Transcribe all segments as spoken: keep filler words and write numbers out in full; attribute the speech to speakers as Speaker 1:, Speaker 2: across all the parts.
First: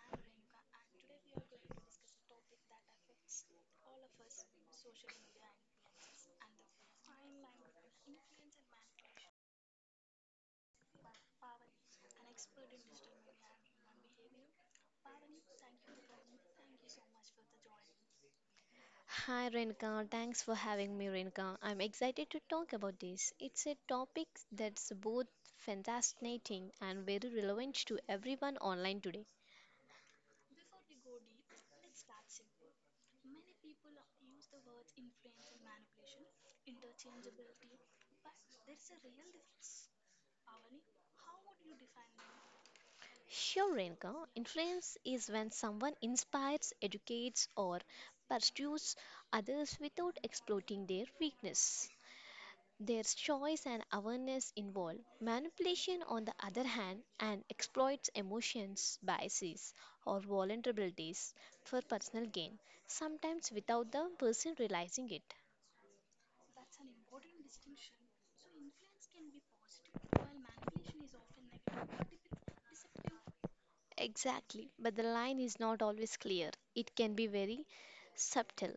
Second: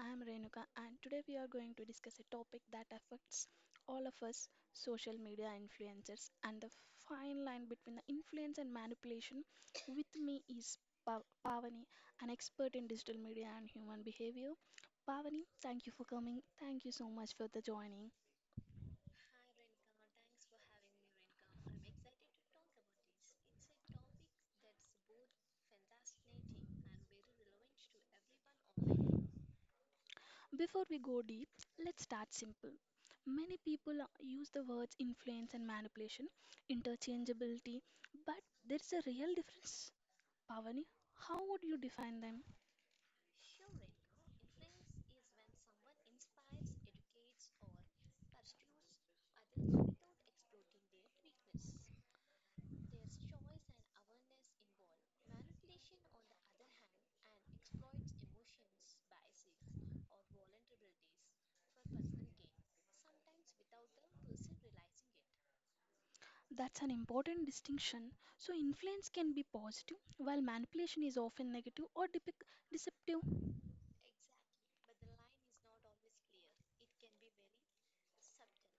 Speaker 1: I am Renuka and today we are going to discuss a topic that affects all of us social media influencers and the fine line between the influence and manipulation. With me is Pa- Pavani, an expert in digital media and human behavior. Pavani, thank you for coming. Thank you so much for the joining.
Speaker 2: Hi Renka, thanks for having me Renka. I'm excited to talk about this. It's a topic that's both fascinating and very relevant to everyone online today.
Speaker 1: Before we go deep, let's start simple. Many people uh, use the words influence and manipulation interchangeability, but there's a real difference. Pavani, how would you define them?
Speaker 2: Sure Renka, influence is when someone inspires, educates or pursues others without exploiting their weakness. There's choice and awareness involved. Manipulation, on the other hand, and exploits emotions, biases, or vulnerabilities for personal gain, sometimes without the person realizing it.
Speaker 1: That's an important distinction. So, influence can be positive, while manipulation is often negative or depic- deceptive.
Speaker 2: Exactly, but the line is not always clear. It can be very subtle.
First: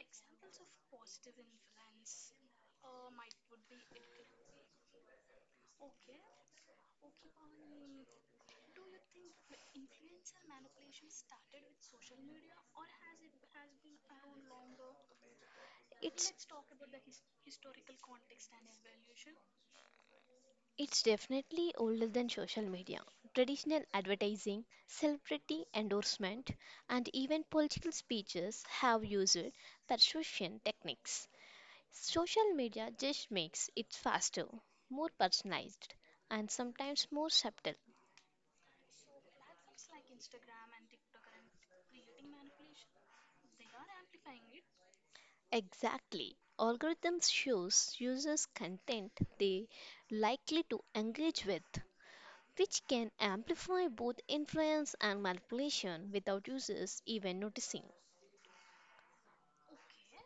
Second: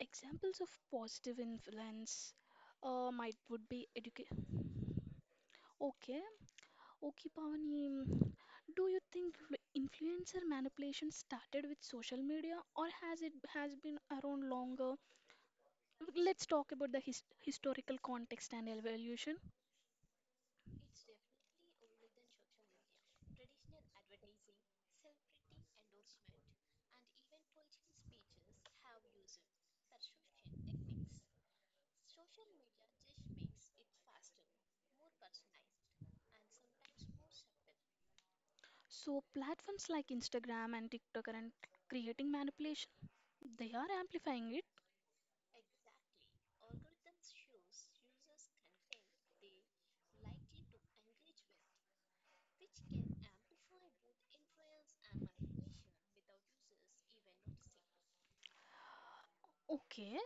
Speaker 1: Examples of positive influence uh, might would be education. Okay. Okay, Pavani, do you think flu- influencer manipulation started with social media or has it has been around longer?
Speaker 2: It's
Speaker 1: Let's talk about the his historical context and evolution.
Speaker 2: It's definitely older than social media. Traditional advertising, celebrity endorsement, and even political speeches have used persuasion techniques. Social media just makes it faster, more personalized, and sometimes more subtle.
Speaker 1: So platforms like Instagram and TikTok are creating manipulation. They are amplifying it.
Speaker 2: Exactly. Algorithms shows users content they likely to engage with, which can amplify both influence and manipulation without users even noticing.
Speaker 1: Okay,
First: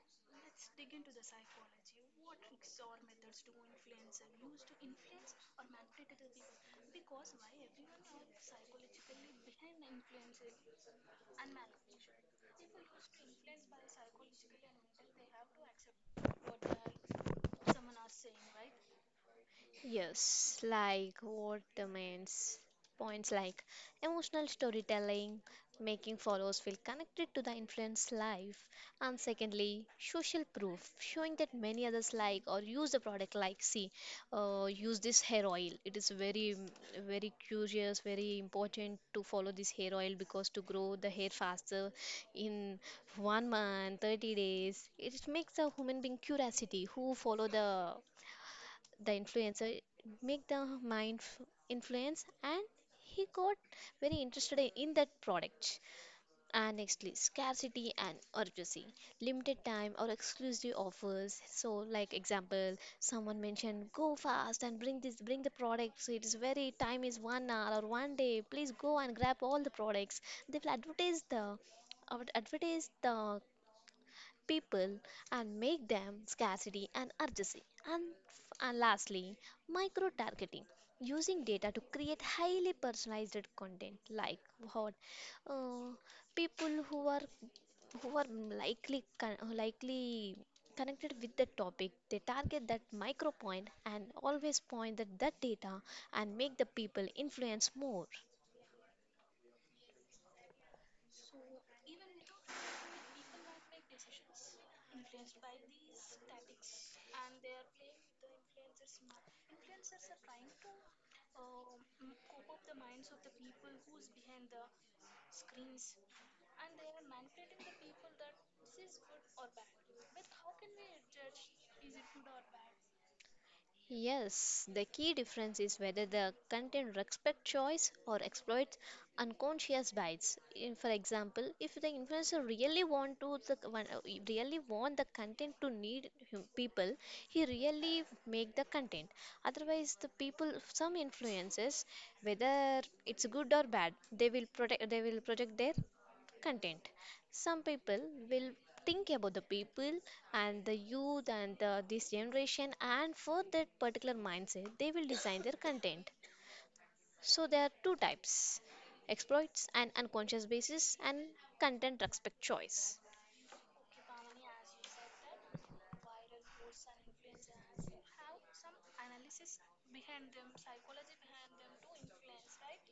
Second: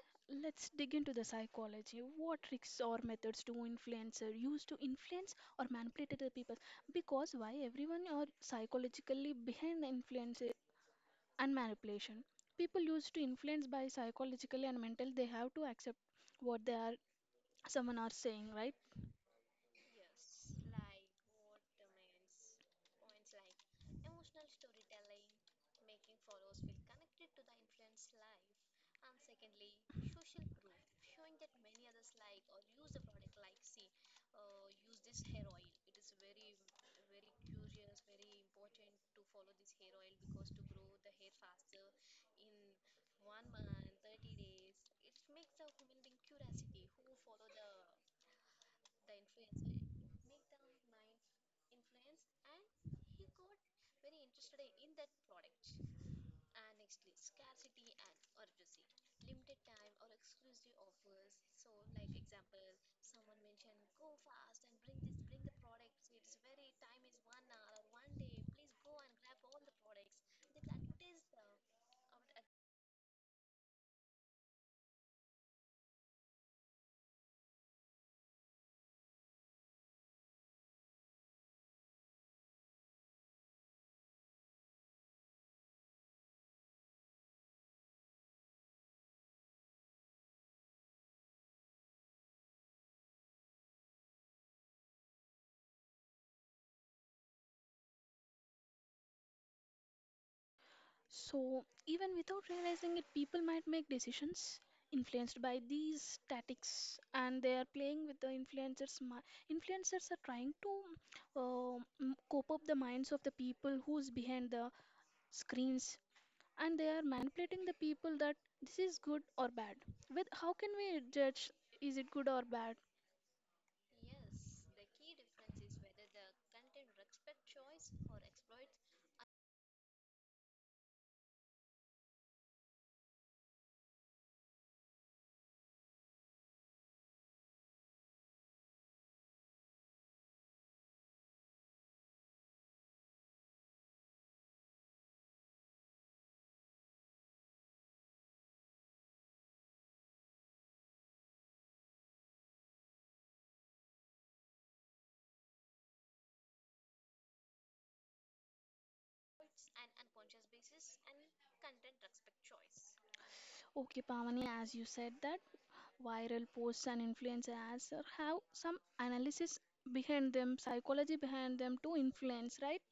Speaker 1: let's dig into the psychology. What tricks or methods do influencer use to influence or manipulate the people? Because why everyone are psychologically behind the influencer and manipulation. People used to influence by psychologically and mental, they have to accept what they are someone are saying, right?
Speaker 2: Yes, like what demands points like emotional storytelling, making followers feel connected to the influence life, and secondly, social proof, showing that many others like or use the product like see, uh, use this hair oil. It is very mm, very curious, very important to follow this hair oil because to grow the hair faster in one month, thirty days. It makes a human being curiosity who follow the the influencer make the mind f- influence, and he got very interested i- in that product. And nextly scarcity and urgency, limited time or exclusive offers, so like example someone mentioned go fast and bring this bring the products, so it is very time is one hour or one day, please go and grab all the products. They will advertise the adver- advertise the people and make them scarcity and urgency. And, f- and lastly, micro targeting using data to create highly personalized content, like what uh, people who are who are likely con- likely connected with the topic, they target that micro point and always point at that data and make the people influence more.
Speaker 1: So even without realizing it, people might make decisions influenced by these tactics, and they are playing with the influencers. mi- Influencers are trying to uh, m- cope up the minds of the people who's behind the screens, and they are manipulating the people that this is good or bad. With how can we judge is it good or bad?
Speaker 2: Yes, the key difference is whether the content respects choice or exploits unconscious bias. In, for example, if the influencer really want to the one- uh, really want the content to need hum- people, he really make the content. Otherwise, the people some influences, whether it's good or bad, they will protect they will project their content. Some people will think about the people and the youth and the, this generation, and for that particular mindset, they will design their content. So there are two types, exploits and unconscious basis, and content respect choice.
Speaker 1: Okay, Pavani, as you said that viral posts and influencer ads are- have some analysis behind them, psychology behind them to influence, right?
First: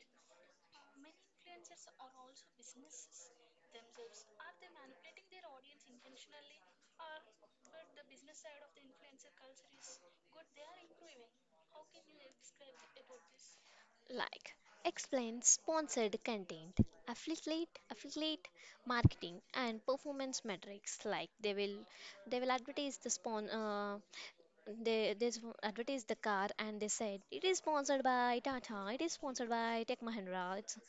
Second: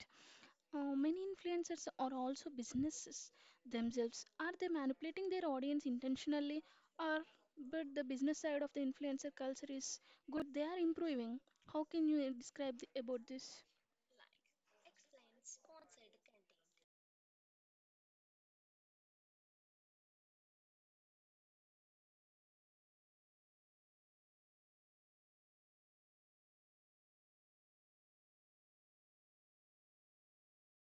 Speaker 1: Uh, many influencers are also businesses themselves. Are they manipulating their audience intentionally, or but the business side of the influencer culture is good? They are improving. How can you describe the, about this?
Speaker 2: Like explain sponsored content, affiliate, affiliate marketing, and performance metrics. Like they will, they will advertise the spawn. Uh, they they s- advertise the car and they said it is sponsored by Tata, it is sponsored by Tech Mahindra. It's,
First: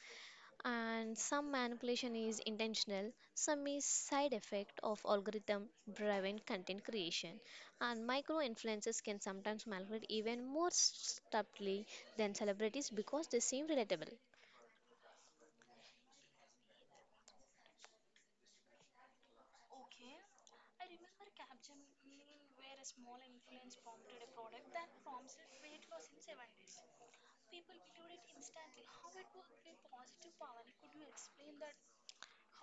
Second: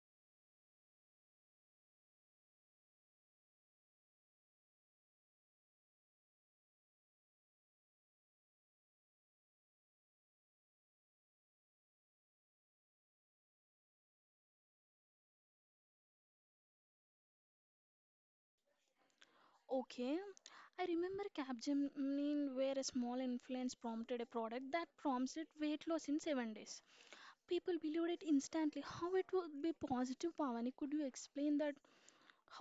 Speaker 2: and some manipulation is intentional, some is side effect of algorithm driven content creation, and micro influencers can sometimes manipulate even more subtly than celebrities because they seem relatable.
Speaker 1: Okay, I remember Capgemini where a small influence prompted a product that promised weight loss in seven days. People believed it instantly. How it would be positive, Pavani? Could you explain that?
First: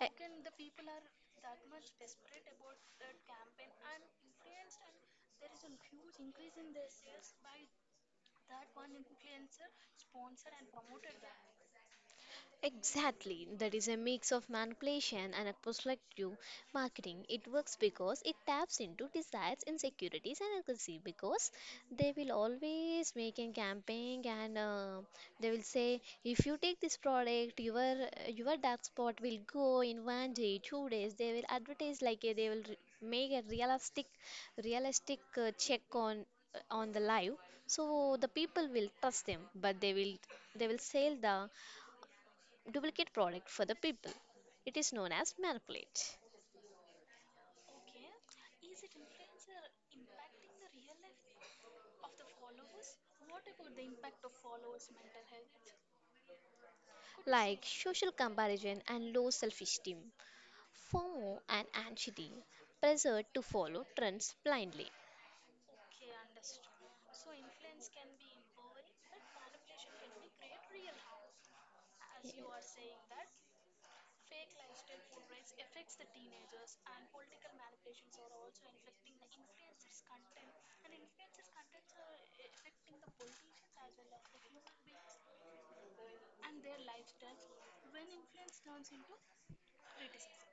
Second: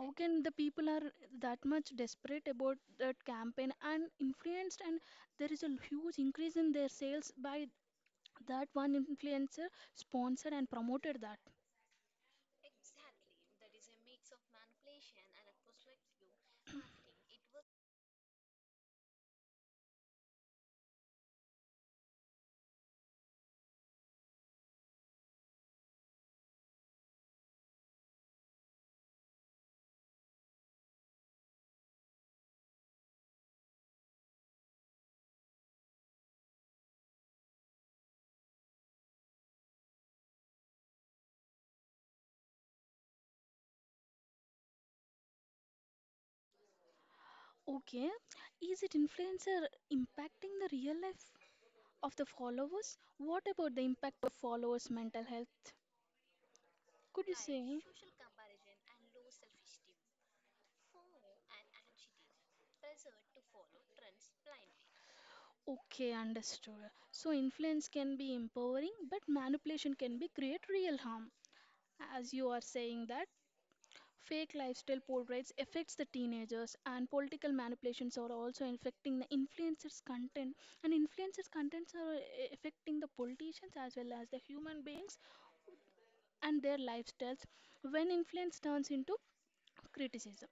Speaker 2: I-
Speaker 1: can the people are that much desperate about that campaign and influenced, and there is a huge increase in their sales by that one influencer sponsored and promoted that?
Speaker 2: Exactly. That is a mix of manipulation and a prospective marketing. It works because it taps into desires, insecurities, and aggressive, because they will always make a campaign and uh, they will say, if you take this product, your your dark spot will go in one day, two days. They will advertise like a, they will re- make a realistic, realistic uh, check on on the live, so the people will trust them, but they will they will sell the duplicate product for the people. It is known as manipulate.
Speaker 1: Okay, is it influencer impacting the real life of the followers? What about the impact of followers mental health? Could you
Speaker 2: Like
Speaker 1: say?
Speaker 2: social comparison and low self esteem, FOMO and anxiety, pressure to follow trends blindly.
Speaker 1: Okay, understood. So influence can be empowering, but manipulation can be create real harm. As you are saying that fake lifestyle portraits affects the teenagers and political manipulations are also affecting the influencers content, and influencers contents are eh, affecting the politicians as well as the human beings and their lifestyles when influence turns into criticism.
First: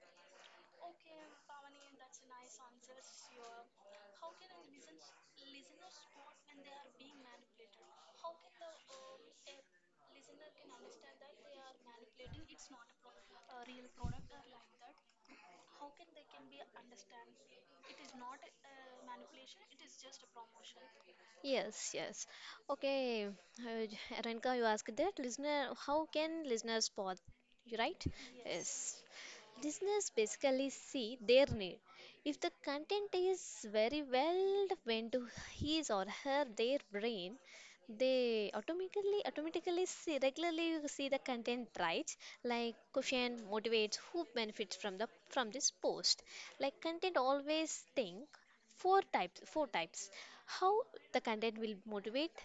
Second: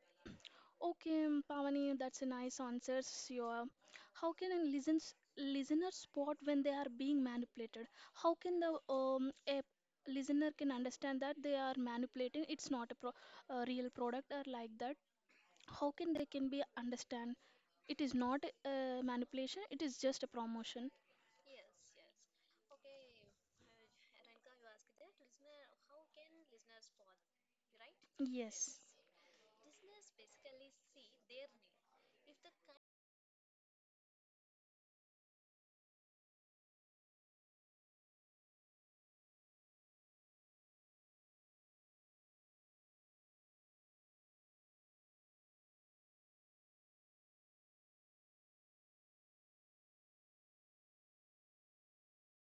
Speaker 1: Okay, um, Pavani, that's a nice answer. Sure. How can a listens, listener spot when they are being manipulated? How can the um, a listener can understand that they are manipulating? It's not a, pro, a real product or like that. How can they can be understand? It is not a manipulation. It is just a promotion.
Speaker 2: Yes, yes. Okay, uh, Renka, you asked that listener, how can listeners spot? You right?
Speaker 1: Yes.
Speaker 2: Yes. Listeners basically see their need. If the content is very well went to his or her their brain, they automatically automatically see, regularly you see the content, right? Like question motivates, who benefits from the from this post, like content always think four types, four types, how the content will motivate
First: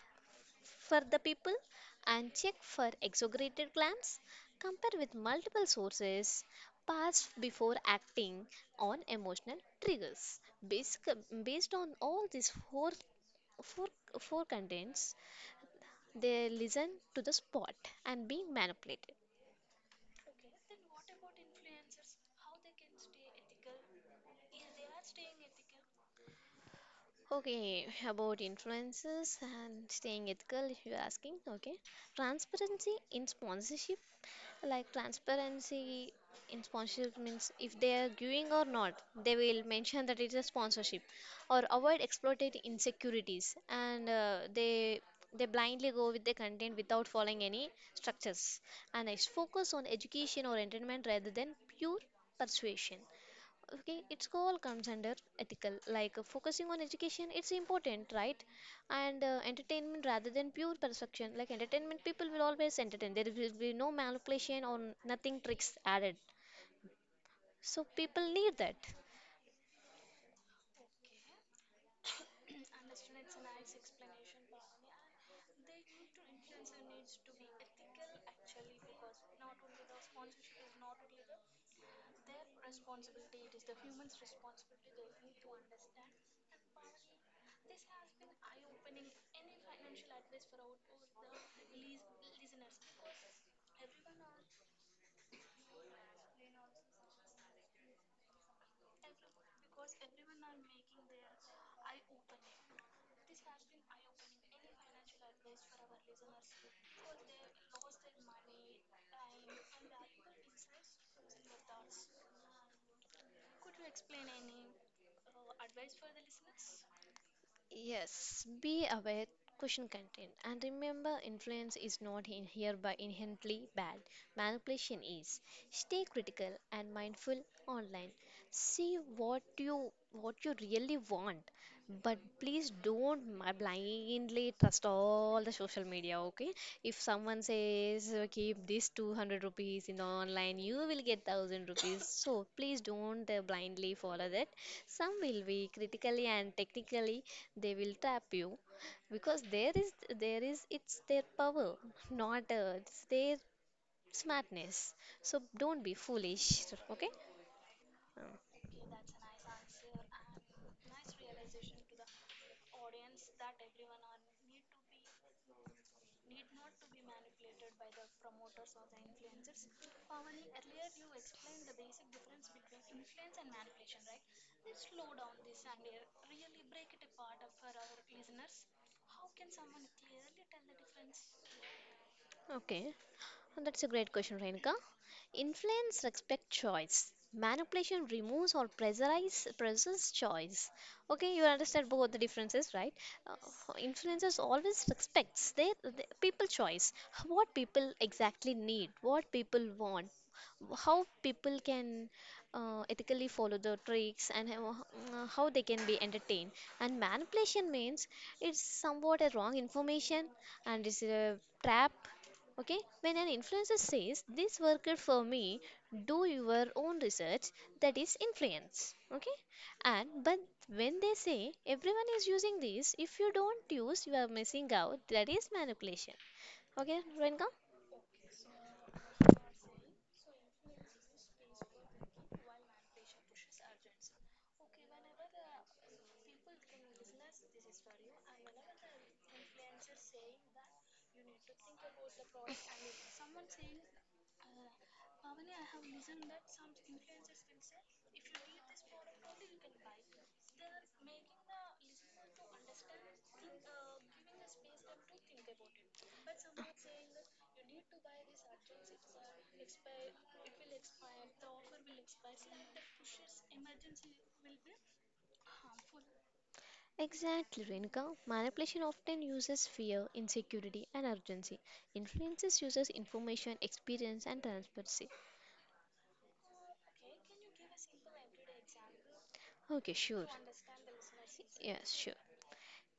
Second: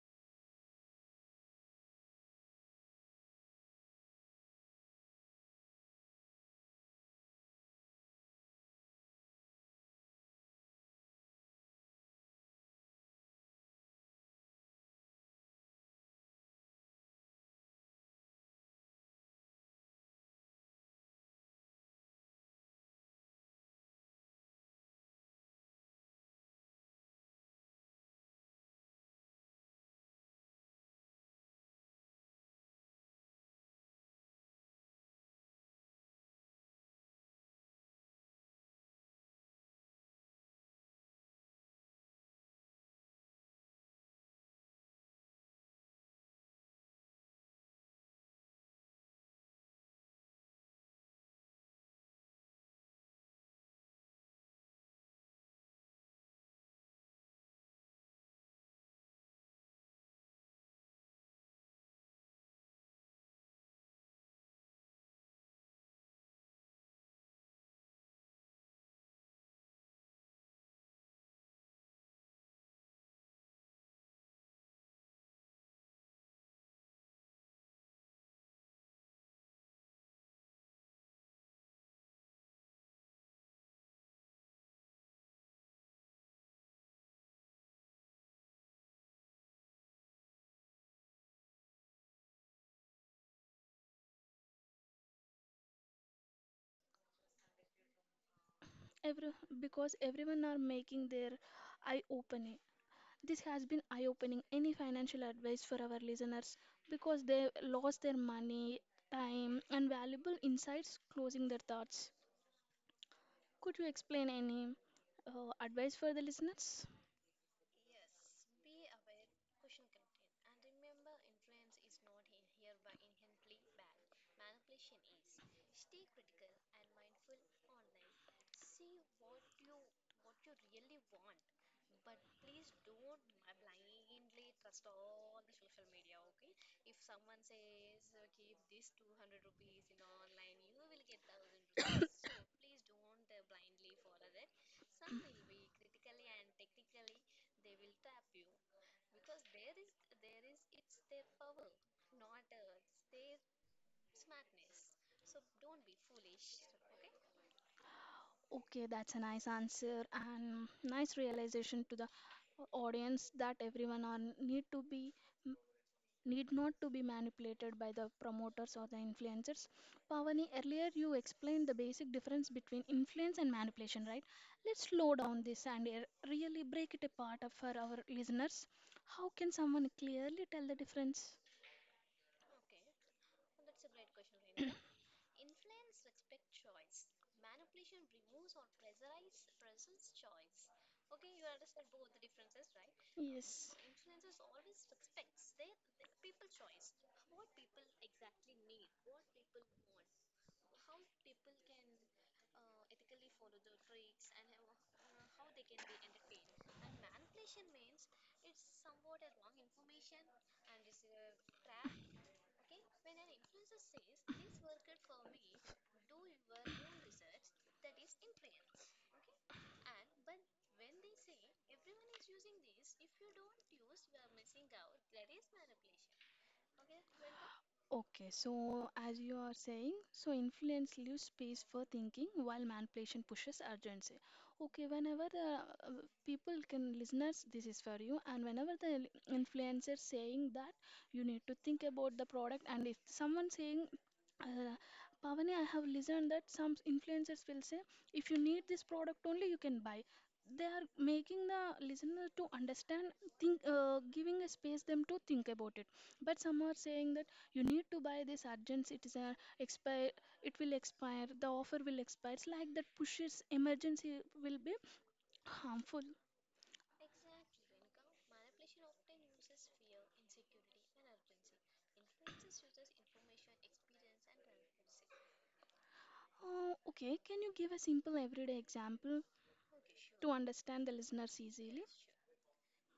Speaker 2: for the people, and check for exaggerated claims, compare with multiple sources, pause before acting on emotional triggers. Basic, Based on all these four, four, four contents, they listen to the spot and being manipulated. Okay, about influences and staying ethical, if you're asking, okay. Transparency in sponsorship, like transparency in sponsorship means if they are giving or not, they will mention that it's a sponsorship, or avoid exploited insecurities, and uh, they they blindly go with the content without following any structures. And next, focus on education or entertainment rather than pure persuasion. Okay, it's all comes under ethical, like uh, focusing on education, it's important, right? And uh, entertainment rather than pure perfection, like entertainment people will always entertain, there will be no manipulation or nothing tricks added, so people need that.
Speaker 1: Every, because everyone are making their eye open. This has been eye opening. Any financial advice for our listeners because they lost their money, time, and valuable insights closing their thoughts? Could you explain any uh, advice for the listeners?
Speaker 2: Yes, be aware, caution content, and remember influence is not in hereby inherently bad. Manipulation is. Stay critical and mindful online. See what you what you really want, but please don't ma- blindly trust all the social media. Okay, if someone says uh, keep this two hundred rupees in the online, you will get one thousand rupees. So please don't uh, blindly follow that. Some will be critically and technically they will trap you, because there is there is it's their power, not uh, it's their smartness. So don't be foolish, okay?
Speaker 1: Okay, that's a nice answer and nice realization to the audience that everyone on need to be need not to be manipulated by the promoters or the influencers. Pavani, earlier you explained the basic difference between influence and manipulation, right? Let's slow down this and uh, really break it apart uh, for our listeners. How can someone clearly tell the difference?
Speaker 2: Okay, oh, that's a great question, Renika. Influence respect choice. Manipulation removes or pressurize presses choice. Okay, you understand both the differences, right? Uh,
Speaker 1: Yes.
Speaker 2: influences always respects their, their people choice. What people exactly need, what people want, how people can uh, ethically follow the tricks and how, uh, how they can be entertained, and manipulation means it's somewhat a wrong information and it's a trap. Okay, when an influencer says this worked for me, do your own research, that is influence. Okay, and but when they say everyone is using this, if you don't use, you are missing out, that is manipulation. Okay, Renka?
Speaker 1: Okay, so as you are saying, so influence leaves space for thinking while manipulation pushes urgency. Okay, whenever the uh, people can listeners, this is for you, and whenever the influencer saying that you need to think about the product, and if someone saying uh, Pavani, I have listened that some influencers will say, if you need this product only, you can buy. They are making the listener to understand, think, uh, giving a space them to think about it. But some are saying that you need to buy this urgent. It is a expire. It will expire. The offer will expire. It's like that pushes emergency will be harmful.
Speaker 2: Exactly, Renka. Manipulation often uses fear, insecurity, and urgency. Influences uses information, experience, and transparency.
Speaker 1: Oh, okay, can you give a simple everyday example
Speaker 2: Okay, sure.
Speaker 1: to understand the listeners easily?
Speaker 2: Yes, sure.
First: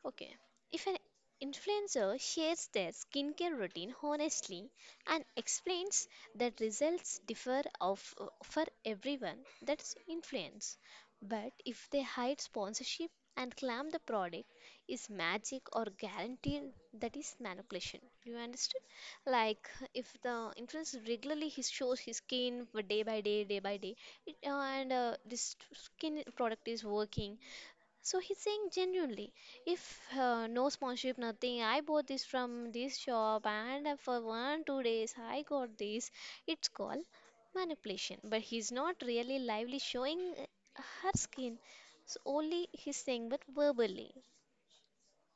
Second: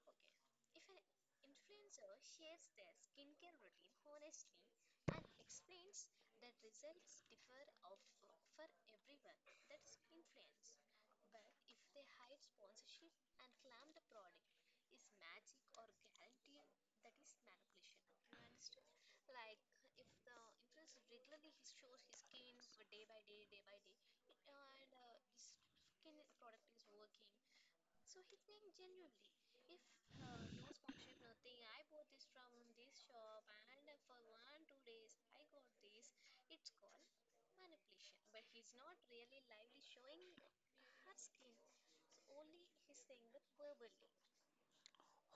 Speaker 2: Okay, if an influencer shares their skincare routine honestly and explains that results differ of, for everyone, that's influence. But if they hide sponsorship and claim the product is magic or guaranteed, that is manipulation. You understood? Like if the influencer regularly he shows his skin for day by day, day by day, it, and uh, this skin product is working, so he's saying genuinely, if uh, no sponsorship, nothing, I bought this from this shop and uh, for one, two days I got this. It's called manipulation. But he's not really lively showing uh, her skin. So only he's saying, but verbally.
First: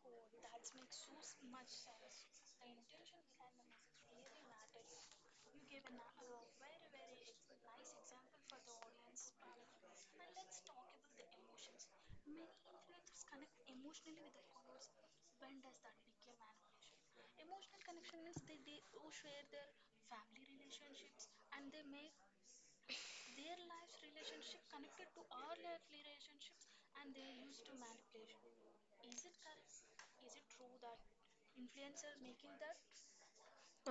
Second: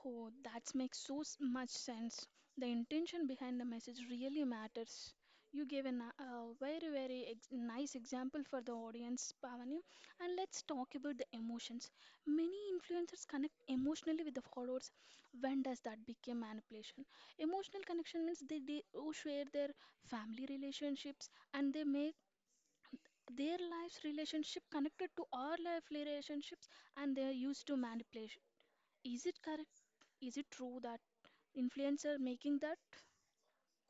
Speaker 1: Oh, that makes so s- much sense. The intention behind the message really matters. You gave a, ni- a very, very ex- nice example for the audience, Pavani. And let's talk about the emotions. Many influencers connect emotionally with the followers. When does that become manipulation? Emotional connection means they, they oh, share their family relationships and they make their life's relationship connected to our life relationships, and they are used to manipulation, is it correct? Is it true that influencer making that?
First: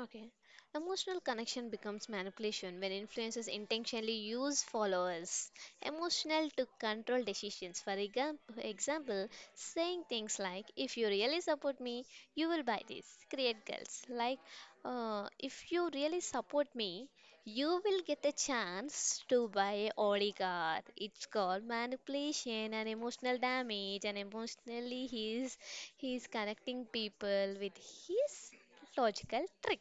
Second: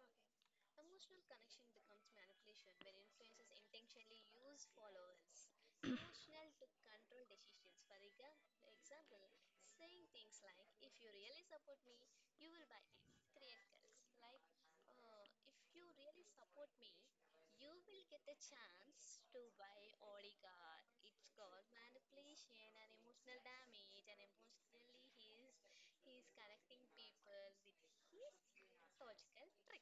Speaker 2: Okay. Emotional connection becomes manipulation when influencers intentionally use followers emotional to control decisions. For exam- example, saying things like, if you really support me, you will buy this. Create girls. Like, uh, if you really support me, you will get a chance to buy a Audi car. It's called manipulation and emotional damage, and emotionally he's he's connecting people with his logical trick.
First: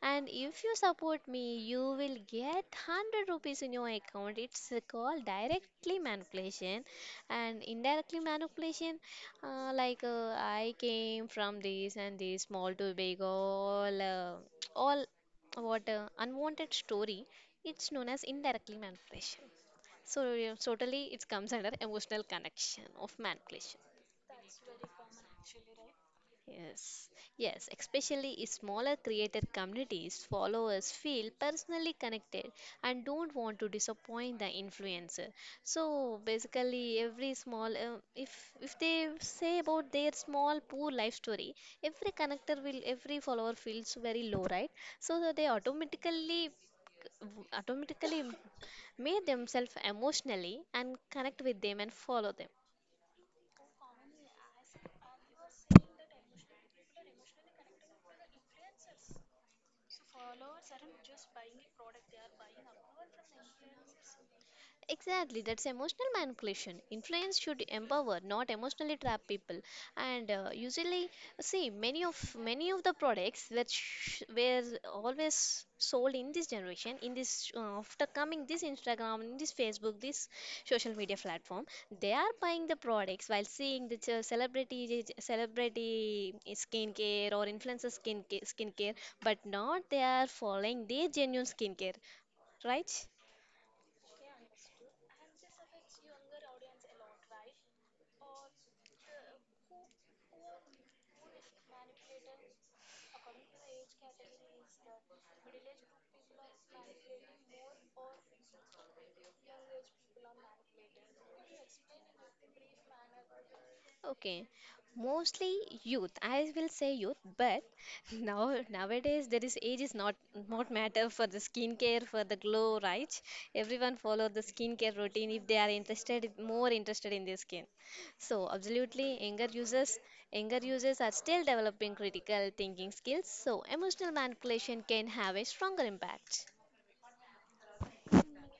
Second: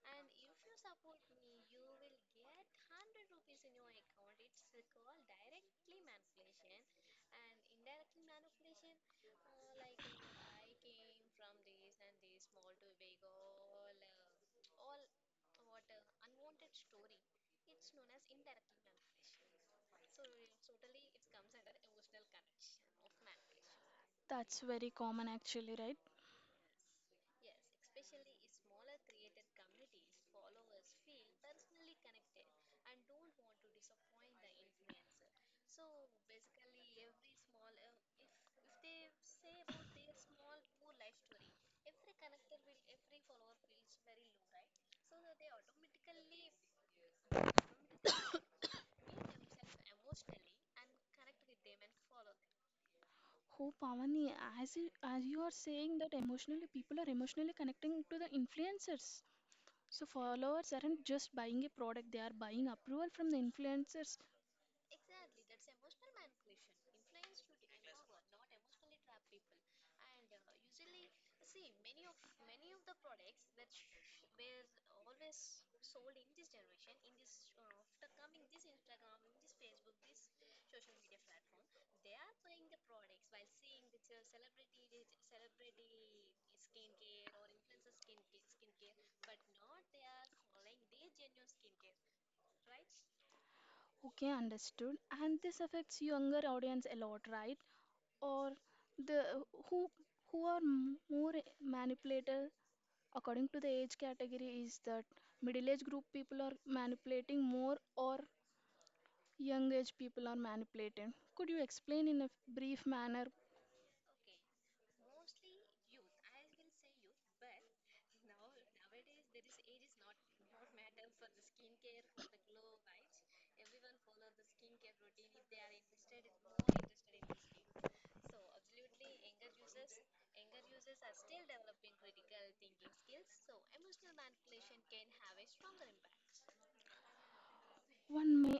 Speaker 2: And if you support me, you will get one hundred rupees in your account. It's called directly manipulation and indirectly manipulation. Uh, like uh, I came from this and this small to big, all, uh, all what uh, unwanted story. It's known as indirectly manipulation. So uh, totally, it comes under emotional connection of manipulation.
Speaker 1: That's very common actually, right?
Speaker 2: Yes, yes, especially if smaller creator communities, followers feel personally connected and don't want to disappoint the influencer. So basically, every small, uh, if if they say about their small poor life story, every connector will, every follower feels very low, right? So that they automatically, automatically made themselves emotionally and connect with them and follow them.
Speaker 1: Oh, Pavani, as you, as you are saying that emotionally people are emotionally connecting to the influencers. So followers aren't just buying a product, they are buying approval from the influencers.
Speaker 2: Exactly, that's emotional manipulation. Influence should empower, not emotionally trap people. And uh, usually, see, many of many of the products which sh- were always sold in this generation, in this uh, after coming this Instagram, in this Facebook, this social media platform, they are buying the products while seeing the ch- celebrity celebrity skincare or influencer skincare, skincare, but not they are following their genuine skincare, right?
Speaker 1: Okay, understood. And this affects younger audience a lot, right? Or the who who are m- more manipulator according to the age category, is that middle age group people are manipulating more or young age people are manipulating? Could you explain in a brief manner?
Speaker 2: Okay, mostly youth. I will say youth, but now nowadays there is age is not not matter for the skincare for the glow, right? Everyone follow the skincare routine if they are interested more interested in their skin. So absolutely, younger users younger users are still developing critical thinking skills. So emotional manipulation can have a stronger impact.
Speaker 1: One may.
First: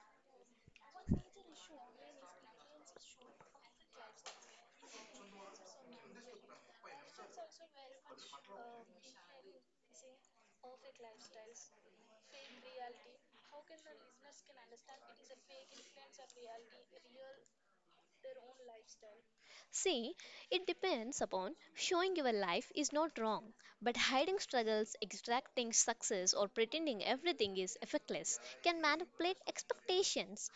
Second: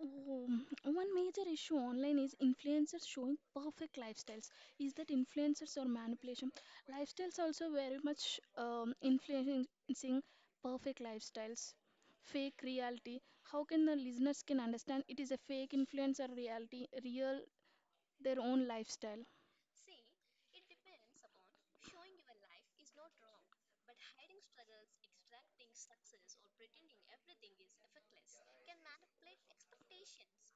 Speaker 1: Oh, one major issue online is influencers showing perfect lifestyles. Is that influencers or manipulation? Lifestyles also very much um, influencing perfect lifestyles. Fake reality. How can the listeners can understand it is a fake influencer reality, real their own lifestyle?
Speaker 2: See, it depends upon showing your life is not wrong, but hiding struggles, extracting success, or pretending everything is effortless can manipulate expectations.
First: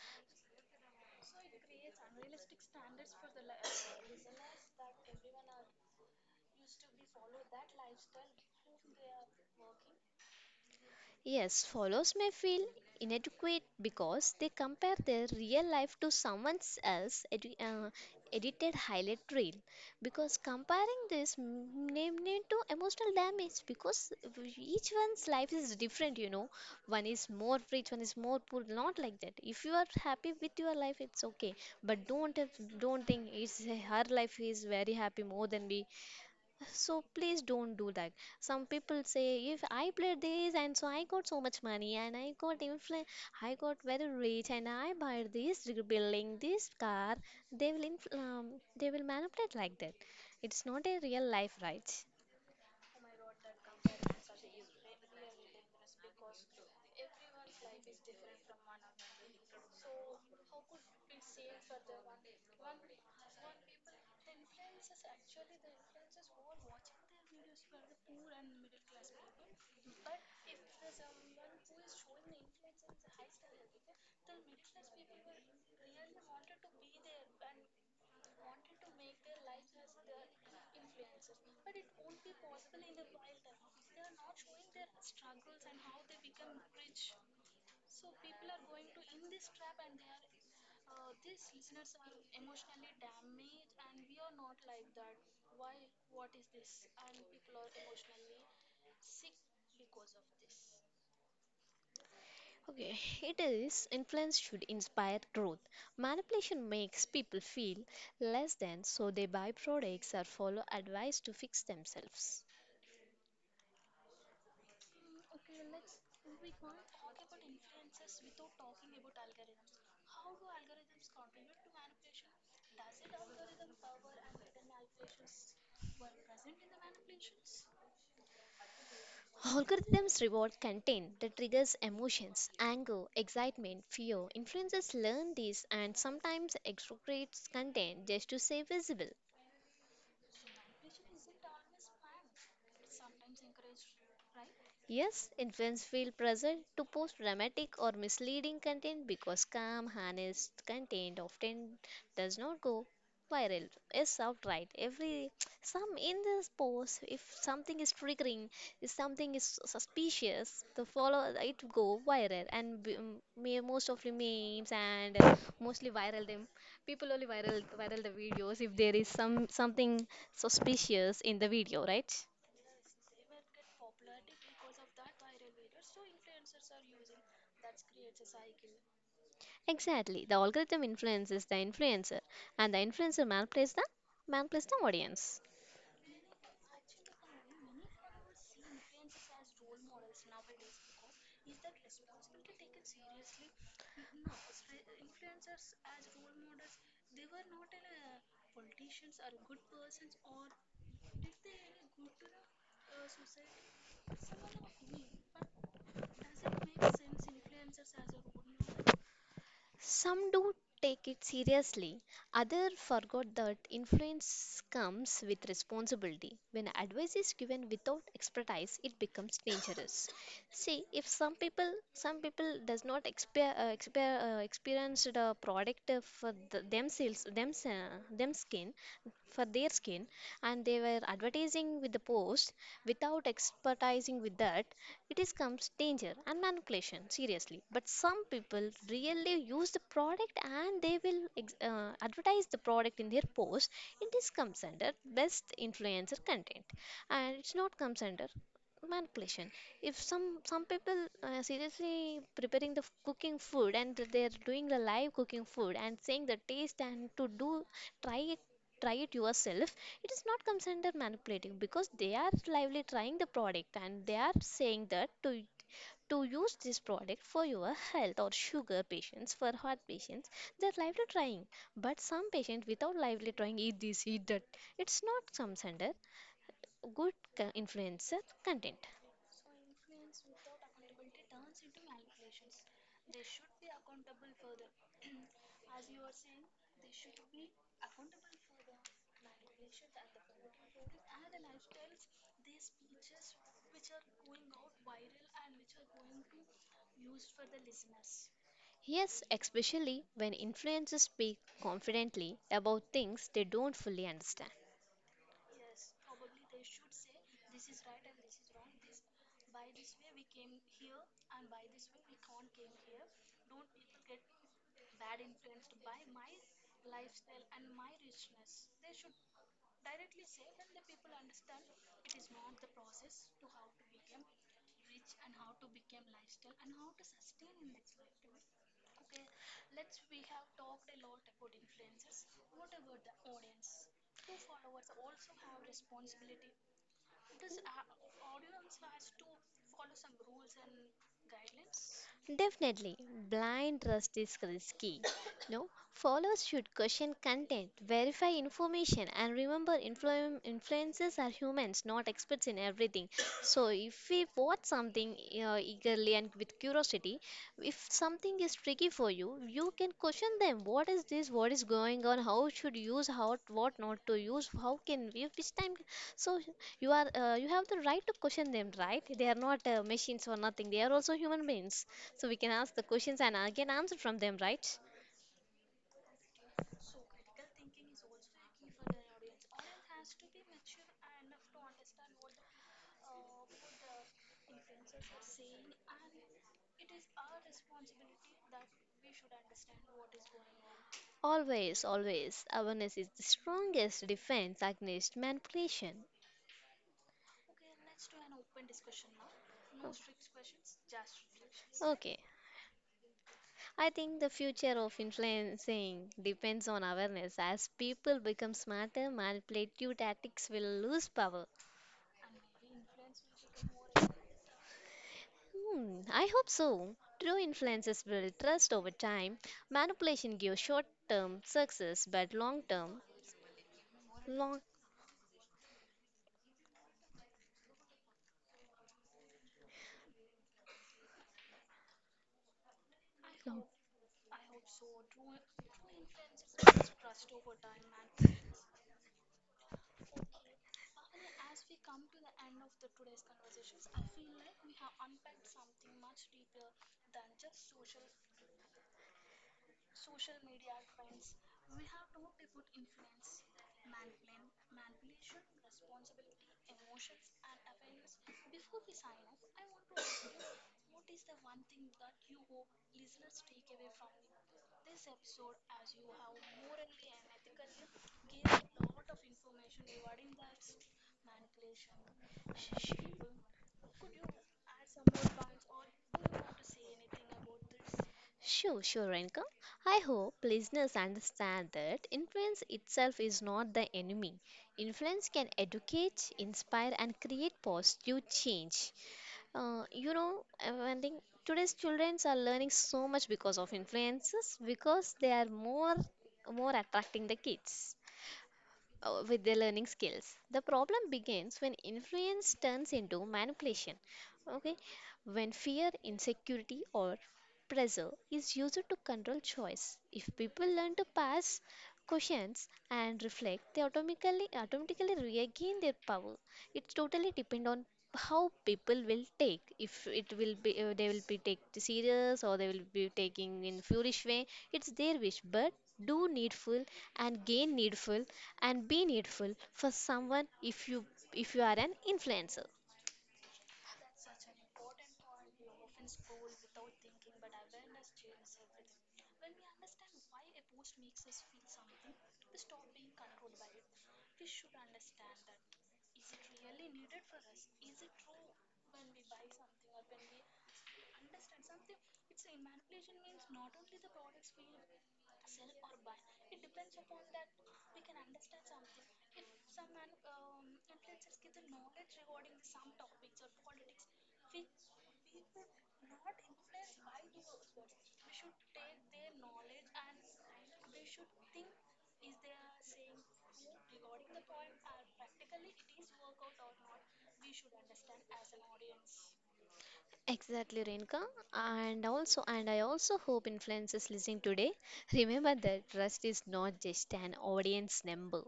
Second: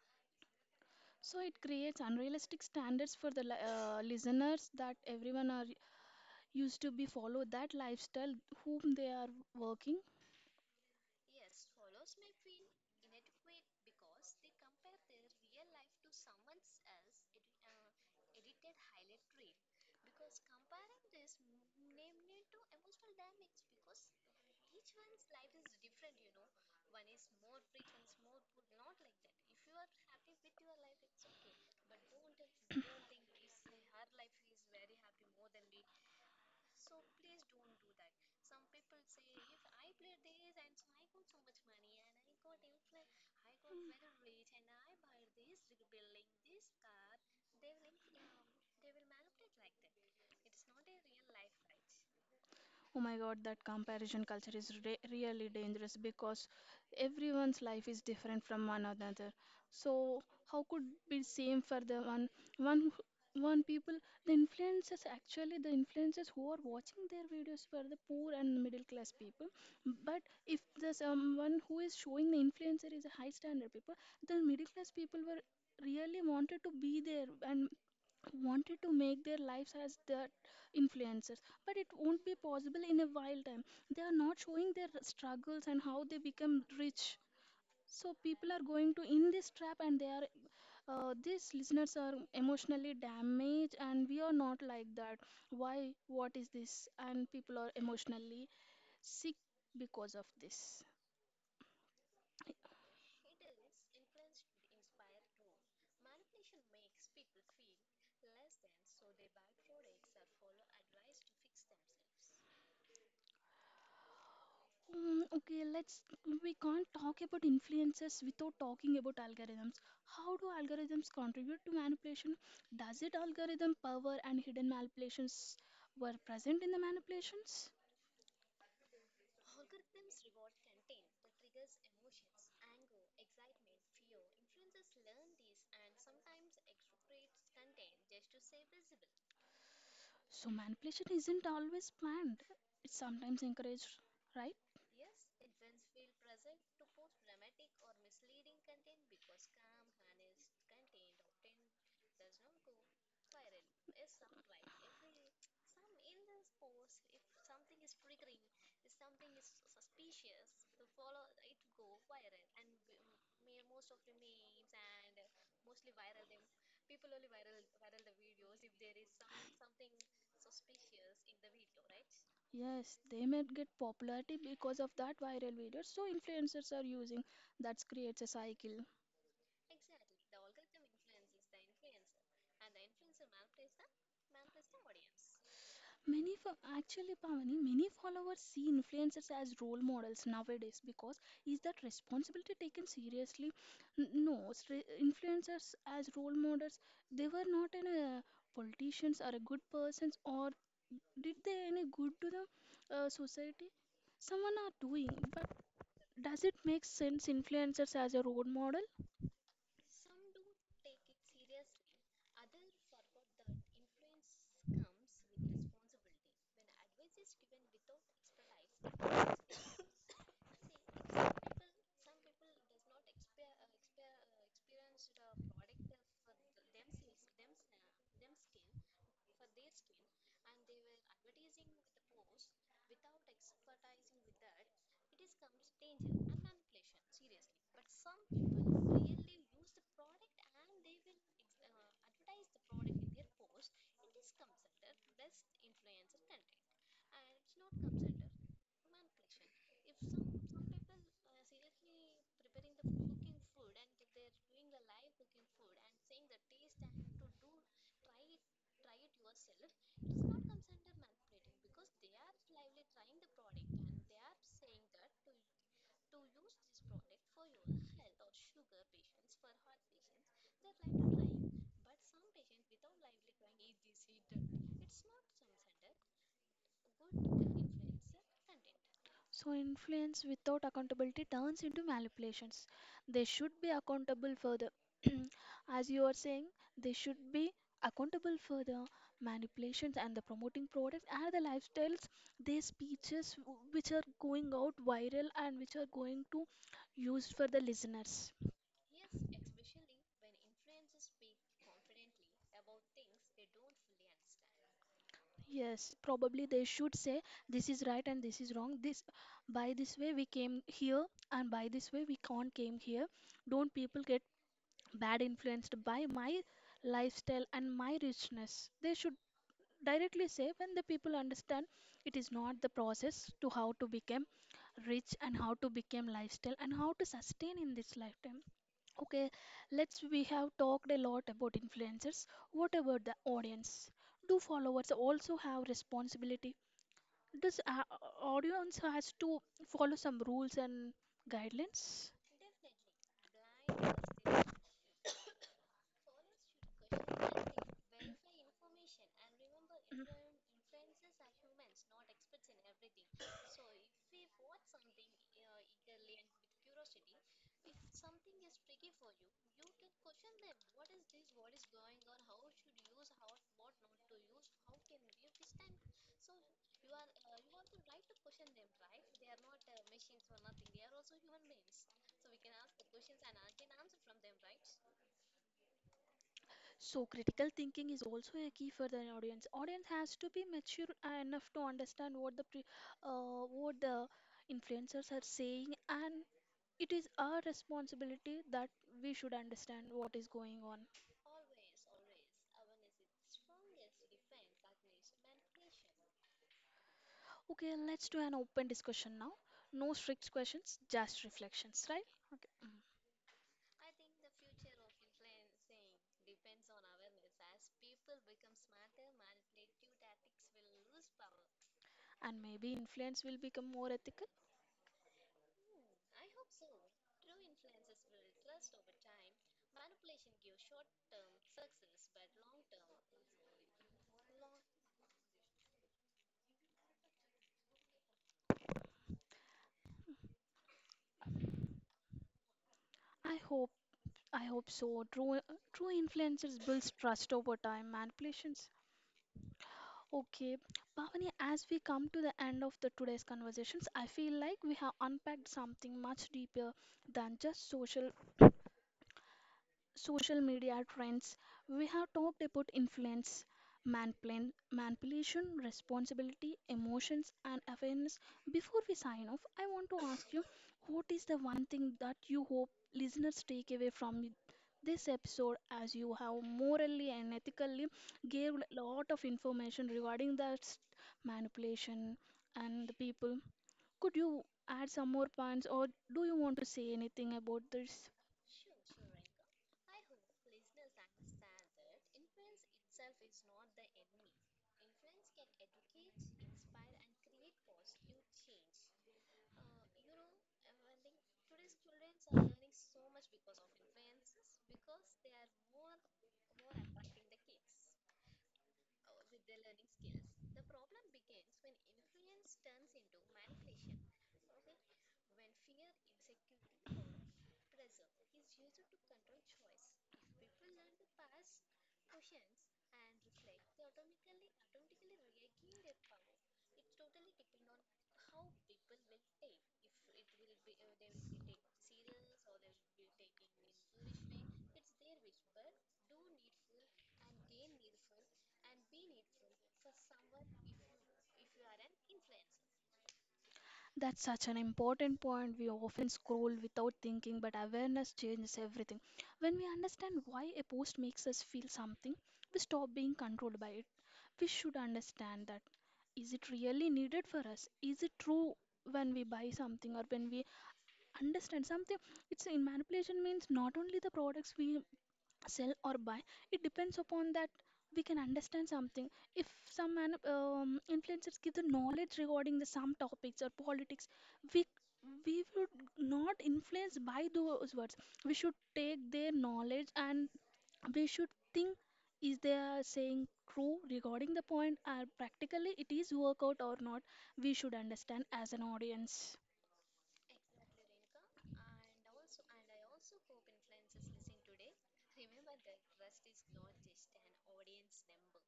Speaker 1: So it creates unrealistic standards for the li- uh, listeners that everyone are used to be follow that lifestyle whom they are working.
Speaker 2: Yes, follows may feel inadequate because they compare their real life to someone else's edi- uh, edited highlight reel. Because comparing this name name to emotional damage, because each one's life is different. You know, one is more rich, one is more poor. Not like that. If you are happy with your life, it's okay. But don't have- don't think it's her life is very happy more than we so please don't do that. Some people say if I played this and so I got so much money and I got influ I got very rich and I buy this building, this car, they will infl um, they will manipulate like that. It's not a real life, right?
Speaker 1: Oh my god, that comparison culture is re- really dangerous because everyone's life is different from one another. So how could be same for the one one who- one people? The influencers actually the influencers who are watching their videos for the poor and middle class people. But if the someone who is showing the influencer is a high standard people, the middle class people were really wanted to be there and wanted to make their lives as their influencers, but it won't be possible in a while time. They are not showing their struggles and how they become rich, so people are going to in this trap, and they are uh, these listeners are emotionally damaged, and we are not like that. Why, what is this, and people are emotionally sick because of this.
Speaker 2: Okay, it is influence should inspire growth. Manipulation makes people feel less than, so they buy products or follow advice to fix themselves.
Speaker 1: Mm, okay, let's we can't talk about influences without talking about algorithms. How do algorithms contribute to manipulation? Does it algorithm power and hidden manipulations were present in the manipulations?
Speaker 2: Algorithms reward content that triggers emotions, anger, excitement, fear. Influencers learn this and sometimes exaggerates content just to stay visible.
Speaker 1: So manipulation isn't always planned. It's sometimes encouraged, right?
Speaker 2: Yes, infants feel pressure to post dramatic or misleading content because calm, honest content often does not go viral. Yes, outright. Every some in this post, if something is triggering, if something is suspicious, the follow it go viral and b- m- me- most of the memes and uh, mostly viral them. People only viral viral the videos if there is some something suspicious in the video, right?
Speaker 1: Yes, they may get popularity because of that viral video. So influencers are using that creates a cycle.
Speaker 2: Exactly. The algorithm influences the influencer, and the influencer manipulates the manipulates the audience.
Speaker 1: Many fo- actually, Pavani, many followers see influencers as role models nowadays because is that responsibility taken seriously? N- No, it's re- influencers as role models, they were not in a politicians or a good persons or did they any good to the uh, society? Someone are doing, but does it make sense influencers as a role model?
Speaker 2: Some do take it seriously, others forgot that influence comes with responsibility. When advice is given without expertise, it becomes dangerous. See, if some people, some people does not exper- uh, exper- uh, experience the product uh, for the, themselves, them, uh, them skin, for their skin, and they were advertising with the post without expertising with that, it is comes danger and manipulation, seriously. But some people really use the product and they will ex- uh, advertise the product in their post. It is comes under best influencer content, and it's not comes under manipulation if some some people uh, seriously preparing the f- cooking food and they're doing the live cooking food and saying the taste and to do try it try it yourself. It is not considered manipulating because they are lively trying the product and they are saying that to to use this product for your health or sugar patients for heart patients, they're lively trying. But some patients without lively trying eat this eat that, it's not considered good co- influencer content.
Speaker 1: So, influence without accountability turns into manipulations. They should be accountable for the as you are saying, they should be accountable for the manipulations and the promoting products and the lifestyles, their speeches w- which are going out viral and which are going to use for the listeners.
Speaker 2: Yes, especially when influencers speak confidently about things they don't fully understand.
Speaker 1: Yes, probably they should say this is right and this is wrong. This by this way we came here and by this way we can't came here. Don't people get bad influenced by my lifestyle and my richness? They should directly say when the people understand it is not the process to how to become rich and how to become lifestyle and how to sustain in this lifetime. Okay, let's we have talked a lot about influencers. What about the audience? Do followers also have responsibility? Does uh, audience has to follow some rules and guidelines?
Speaker 2: Definitely, blind trust is risky. No, followers should question content, verify information, and remember influ- influencers are humans, not experts in everything. So, if we watch something uh, eagerly and with curiosity, if something is tricky for you, you can question them. What is this? What is going on? How should use? How what not to use? How can we? Which time? So, you are uh, you have the right to question them, right? They are not uh, machines or nothing. They are also human beings. So we can ask the questions and uh, get answer from them, right?
Speaker 1: So critical thinking is also a key for the audience. Audience has to be mature uh, enough to understand what the pre, uh, what the influencers are saying, and it is our responsibility that we should understand what is going on.
Speaker 2: Always, always, awareness is the strongest defense against manipulation.
Speaker 1: Okay, let's do an open discussion now. No strict questions, just reflections, right?
Speaker 2: Okay,
Speaker 1: Okay. Mm.
Speaker 2: I think the future of influencing depends on awareness. As people become smarter, manipulative tactics will lose power.
Speaker 1: And maybe influence will become more ethical.
Speaker 2: Hmm, I hope so. True influences build trust over time. Manipulation gives short term success, but long term, long.
Speaker 1: I
Speaker 2: Oh,
Speaker 1: hope. I hope so. True, true influencers builds trust over time. Manipulations. Okay, Bhavani, as we come to the end of the today's conversations, I feel like we have unpacked something much deeper than just social social media trends. We have talked about influence, manplan- manipulation, responsibility, emotions, and awareness. Before we sign off, I want to ask you what is the one thing that you hope listeners take away from this episode, as you have morally and ethically gave a lot of information regarding that manipulation and the people. Could you add some more points or do you want to say anything about this?
Speaker 2: sure, sure, Renka. I hope listeners understand that influence itself is not the enemy. Influence can educate, inspire, and create positive change. Uh, you know, uh, I think today's children are learning so much because of influences because they are more more attracting the kids uh, with their learning skills. The problem begins when influence turns into manipulation. Okay, when fear, insecurity, or pressure is used to control choice. If people learn to pass questions and reflect, they automatically automatically regain their power. It's totally depend on how people will take, if it will be uh, they will be take it serious or they will be taking in foolish way. It's their wish, but do needful and gain needful and be needful for someone if you if you are an influencer.
Speaker 1: That's such an important point. We often scroll without thinking, but awareness changes everything. When we understand why a post makes us feel something, we stop being controlled by it. We should understand that. Is it really needed for us? Is it true when we buy something or when we understand something? It's in manipulation means not only the products we sell or buy, it depends upon that we can understand something. If some man, um, influencers give the knowledge regarding the some topics or politics, we we would not influence by those words. We should take their knowledge and we should think is they are saying true regarding the point or practically it is work out or not. We should understand as an audience.
Speaker 2: Exactly, Renka. And also, and I also hope influencers listening today remember that trust is not just an audience number.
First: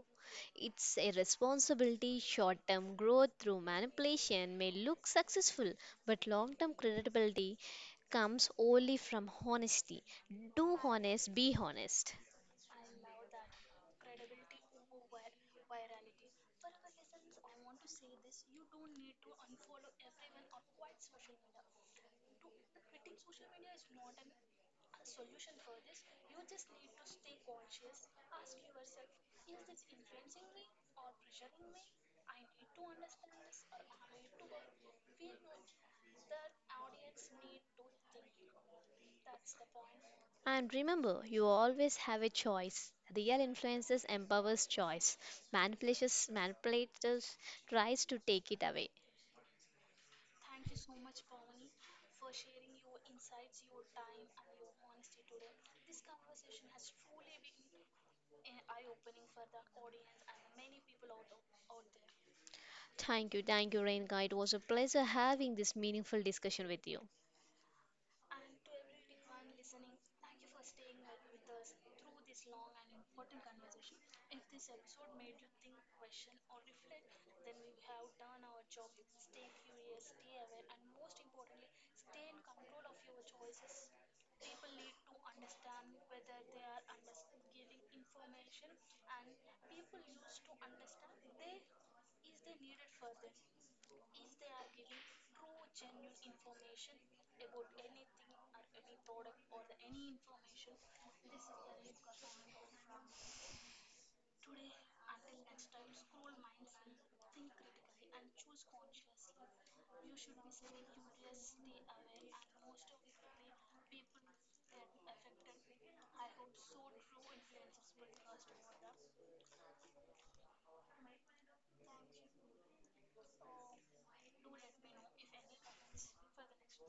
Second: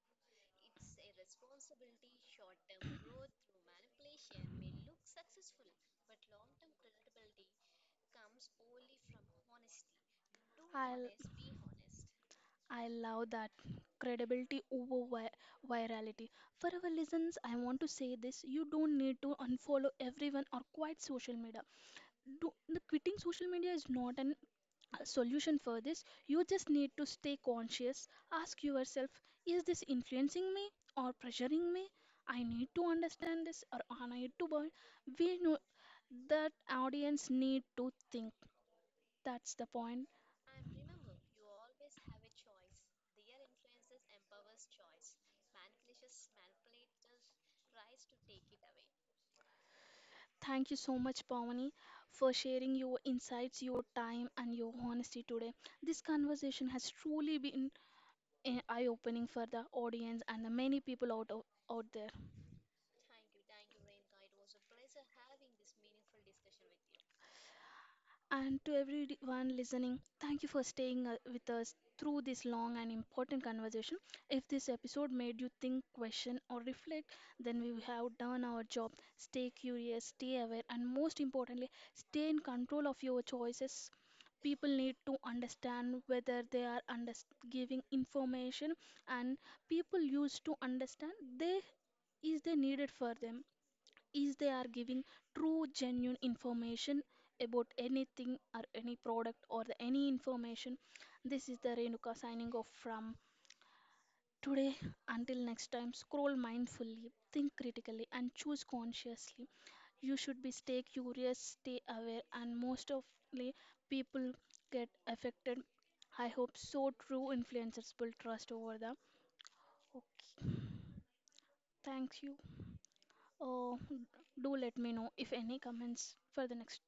Speaker 2: It's a responsibility. Short term growth through manipulation may look successful, but long term credibility comes only from honesty. Do
Speaker 1: i'll
Speaker 2: honest, be honest.
Speaker 1: I love that, credibility over vi- virality. For our listeners, I want to say this: you don't need to unfollow everyone or quit social media. Do, the quitting social media is not an- a solution for this. You just need to stay conscious. Ask yourself: Is this influencing me or pressuring me? I need to understand this, or I need to buy. We know that audience need to think. That's the point.
Speaker 2: And remember, you always have a choice. Real influences empowers choice. Manipulators, manipulators tries to take it away.
Speaker 1: Thank you so much, Pawani, for sharing your insights, your time, and your honesty today. This conversation has truly been eye opening for the audience and the many people out, out there.
Speaker 2: Thank you, thank you, Renka. It was a pleasure having this meaningful discussion with you.
Speaker 1: And to everyone listening, thank you for staying uh, with us through this long and important conversation. If this episode made you think, question, or reflect, then we have done our job. Stay curious, stay aware, and most importantly, stay in control of your choices. People need to understand whether they are under giving information, and people used to understand they is they needed for them, is they are giving true genuine information about anything or any product or the, any information. This is the Renuka signing off from today. Until next time, scroll mindfully, think critically, and choose consciously. You should be stay curious, stay aware, and most of the people get affected. I hope so, true influencers will trust over the. Okay, thank you. Oh, do let me know if any comments for the next.